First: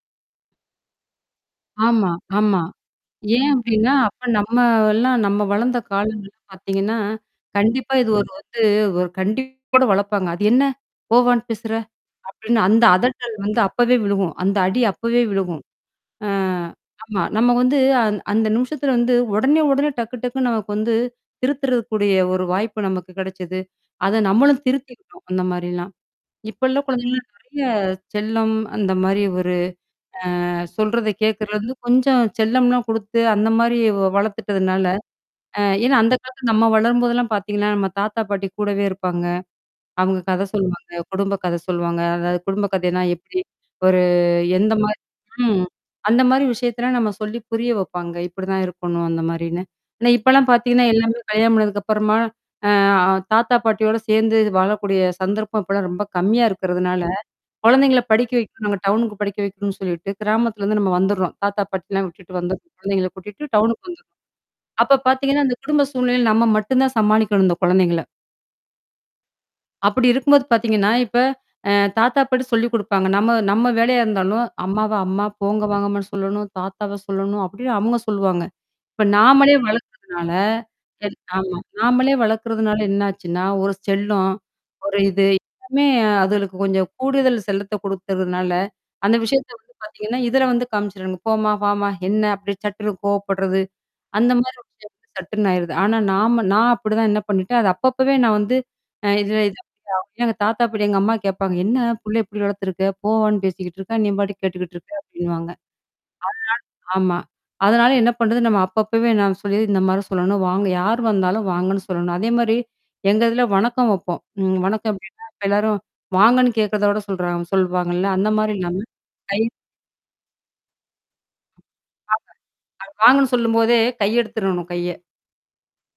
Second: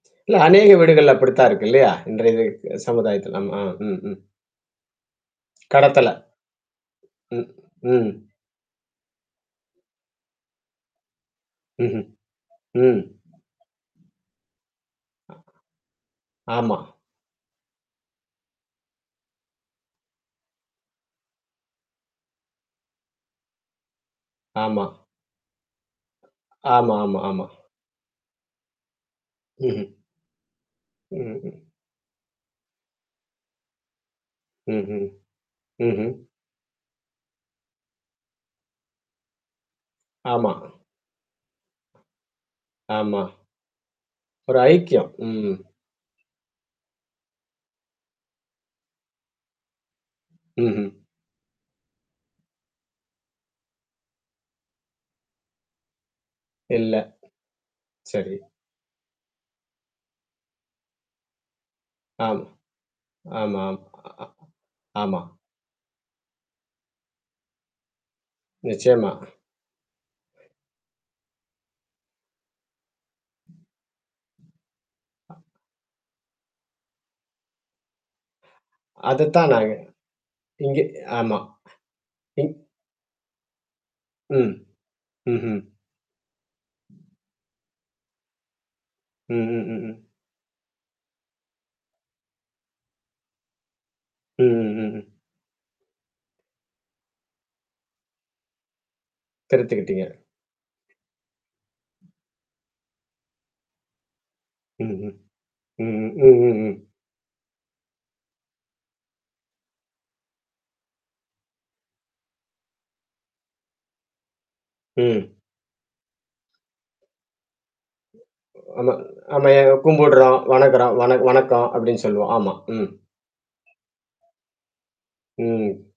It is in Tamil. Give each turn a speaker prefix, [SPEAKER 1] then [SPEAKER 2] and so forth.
[SPEAKER 1] இல்ல அநேக வீடுகள்ல அப்படித்தான் இருக்கு இல்லையா!
[SPEAKER 2] ஆமா,
[SPEAKER 1] இன்றைய தி
[SPEAKER 2] ஆமா,
[SPEAKER 1] க்கு சமுதாயத்துல.
[SPEAKER 2] ஏன்?
[SPEAKER 1] ஆமா
[SPEAKER 2] அப்படின்னா,
[SPEAKER 1] ம் ம்.
[SPEAKER 2] அப்போ நம்ம எல்லாம் நம்ம வளந்த
[SPEAKER 1] கடத்தல.
[SPEAKER 2] காலங்கள்ல பாத்தீங்கன்னா,
[SPEAKER 1] ம்,
[SPEAKER 2] கண்டிப்பா இது
[SPEAKER 1] ம்.
[SPEAKER 2] ஒரு வந்து ஒரு கண்டிப்போட வளப்பாங்க. "அது என்னா? போ, வான்னு பேசுற?"
[SPEAKER 1] ம்ஹ்ம்.
[SPEAKER 2] அப்படின்னு, அந்த
[SPEAKER 1] ம்.
[SPEAKER 2] அதட்டல் வந்து அப்பவே விழுகும், அந்த அடி அப்பவே
[SPEAKER 1] அ
[SPEAKER 2] விழுகும். அ
[SPEAKER 1] ஆமா.
[SPEAKER 2] ஆமா. நம்ம வந்து, அ அந்த நிமிஷத்தில வந்து உடனே உடனே, டக்கு டக்குன்னு நமக்கு வந்து திருத்துறதுக்கூடிய ஒரு வாய்ப்பு நமக்கு கெடைச்சது. அத நம்மளும்
[SPEAKER 1] ஆமா.
[SPEAKER 2] திருத்திக்கிட்டோம், அந்த மாரிலாம். இப்போ உள்ள
[SPEAKER 1] ஆமா, ஆமா,
[SPEAKER 2] குழந்தைங்கலாம்
[SPEAKER 1] ஆமா.
[SPEAKER 2] நெறையா செல்லம், அந்த மாரி ஒரு
[SPEAKER 1] ம்ஹ்ம்.
[SPEAKER 2] அ சொல்றத கேக்குறது
[SPEAKER 1] ம்ஹ்ம்.
[SPEAKER 2] வந்து கொஞ்சம் செல்லம்லாம் குடுத்து, அந்த மாரி வ வளத்துட்டதுனால
[SPEAKER 1] ம்ஹ்ம்,
[SPEAKER 2] அ ஏன்னா?
[SPEAKER 1] ம்ஹ்ம்.
[SPEAKER 2] அந்த காலத்தில நம்ம வளரும்போதெல்லாம் பாத்திங்கன்னா, நம்ம தாத்தா பாட்டி கூடவே இருப்பாங்க. அவுங்க கத
[SPEAKER 1] ஆமா.
[SPEAKER 2] சொல்லுவாங்க குடும்ப கத சொல்லுவாங்க அதாவது குடும்ப கதைன்னா,
[SPEAKER 1] ஆமா.
[SPEAKER 2] எப்படி ஒரு
[SPEAKER 1] ஒரு
[SPEAKER 2] எந்த மாரி
[SPEAKER 1] ஐக்கியம், ம்.
[SPEAKER 2] ம், அந்த மாரி விஷயத்தலாம் நம்ம சொல்லி, புரிய வைப்பாங்க இப்படிதான் இருக்கணும், அந்த மாரின்னு. ஆனா, இப்போலாம் பாத்தீங்கன்னா,
[SPEAKER 1] ம்ஹ்ம்.
[SPEAKER 2] எல்லாமே கல்யாணம் பண்ணதுக்கு அப்புறமா, அ தாத்தா பாட்டியோட சேந்து வாழக்கூடிய சந்தர்ப்பம் இப்போலாம் ரொம்ப கம்மியா
[SPEAKER 1] இல்ல.
[SPEAKER 2] இருக்கிறதுனால, கொழந்தைங்கள படிக்க
[SPEAKER 1] சரி.
[SPEAKER 2] வைக்கணும் நாங்க டவுனுக்கு படிக்க வைக்கணும்ன்னு சொல்லிட்டு, கிராமத்துலருந்து நம்ம வந்துர்றோம். தாத்தா, பாட்டியெல்லாம் விட்டுட்டு
[SPEAKER 1] ஆம்,
[SPEAKER 2] வந்து குழந்தைங்களை கூட்டிட்டு
[SPEAKER 1] ஆமாம்.
[SPEAKER 2] டவுனுக்கு
[SPEAKER 1] அ
[SPEAKER 2] வந்துர்றோம்.
[SPEAKER 1] ஆ
[SPEAKER 2] அப்போ
[SPEAKER 1] ஆமா.
[SPEAKER 2] பாத்தீங்கன்னா, அந்த குடும்ப சூழ்நிலையில நம்ம மட்டும் தான் சமாளிக்கணும் இந்த கொழந்தைங்கள.
[SPEAKER 1] நிச்சயமா.
[SPEAKER 2] அப்படி இருக்கும்போது பாத்திங்கன்னா, இப்போ அ தாத்தா, பாட்டி சொல்லிக் குடுப்பாங்க. நம்ம நம்ம வேலையா இருந்தாலும், அம்மாவை அம்மா போங்க வாங்கம்மான்னு சொல்லணும்! தாத்தாவை சொல்லணும், அப்படின்னு அவுங்க சொல்லுவாங்க. இப்போ
[SPEAKER 1] அதுத்தான்
[SPEAKER 2] நாமளே
[SPEAKER 1] நாங்க
[SPEAKER 2] வளக்குறதுனால
[SPEAKER 1] இங்கே ஆமா,
[SPEAKER 2] ஆமா, நாமளே
[SPEAKER 1] ம்
[SPEAKER 2] வளக்கறதுனால என்னாச்சுன்னா? ஒரு செல்லம்,
[SPEAKER 1] ம்,
[SPEAKER 2] ஒரு இது
[SPEAKER 1] ம்ஹ்ம்,
[SPEAKER 2] எல்லாமே அதுங்களுக்கு கொஞ்சம் கூடுதல் செல்லத்த கொடுத்துர்றதுனால, அந்த
[SPEAKER 1] ம்,
[SPEAKER 2] விஷயத்தை
[SPEAKER 1] ம்,
[SPEAKER 2] வந்து
[SPEAKER 1] ம், ம்.
[SPEAKER 2] பாத்திங்கன்னா, இதில வந்து காமிச்சிருவாங்க. "போம்மா! வாம்மா! என்னா?"அப்படியே சட்டுன்னு கோவப்படுறது, அந்த
[SPEAKER 1] ம்,
[SPEAKER 2] மாதிரி
[SPEAKER 1] ம்,
[SPEAKER 2] விஷயம்
[SPEAKER 1] ம், ம்.
[SPEAKER 2] வந்து சட்டுன்னு ஆயிருது. ஆனா, நாம் நான் அப்படிதான் என்னா பண்ணிட்டேன், அது அப்பப்பவே நான் வந்து அ இதில இது
[SPEAKER 1] திருத்திக்கிட்டீங்க.
[SPEAKER 2] [unintelligible] எங்க தாத்தா, பாட்டி எங்க அம்மா கேட்பாங்க, "என்னா? புள்ளைய இப்படி வளத்துருக்க? போ, வான்னு பேசிக்கிட்ருக்கேன் நீம்பாட்டுக்கு கேட்டுக்கிட்டுருக்க!"
[SPEAKER 1] ம்,
[SPEAKER 2] அப்படின்னுவாங்க
[SPEAKER 1] ம், ம், ம்.
[SPEAKER 2] அதனால ஆமா. அதனால என்னா பண்ணுறது? நம்ம அப்பப்பவே நான் சொல்லிர்றது, இந்த மாரி சொல்லணும். வாங்க யார் வந்தாலும் வாங்கன்னு சொல்லணும். அதே மாரி எங்க இதில வணக்கம் வப்போம். ம் வணக்கம் எப்படின்னா,
[SPEAKER 1] ம்.
[SPEAKER 2] இப்போ எல்லாரும் வாங்கன்னு கேக்கிறதோட சொல்றாங்க சொல்லுவாங்கல்ல!? அந்த மாரி இல்லாம
[SPEAKER 1] ஆமா,
[SPEAKER 2] கை
[SPEAKER 1] ஆமா. எ கும்பிடுறோம், வணங்குறோம் வணக் வணக்கம் அப்டீன்னு சொல்லுவோம்,
[SPEAKER 2] ஆமா,
[SPEAKER 1] ஆமா.ம்.
[SPEAKER 2] அது வாங்கன்னு சொல்லும்போதே, கை எடுத்துறனும், கைய
[SPEAKER 1] ம்.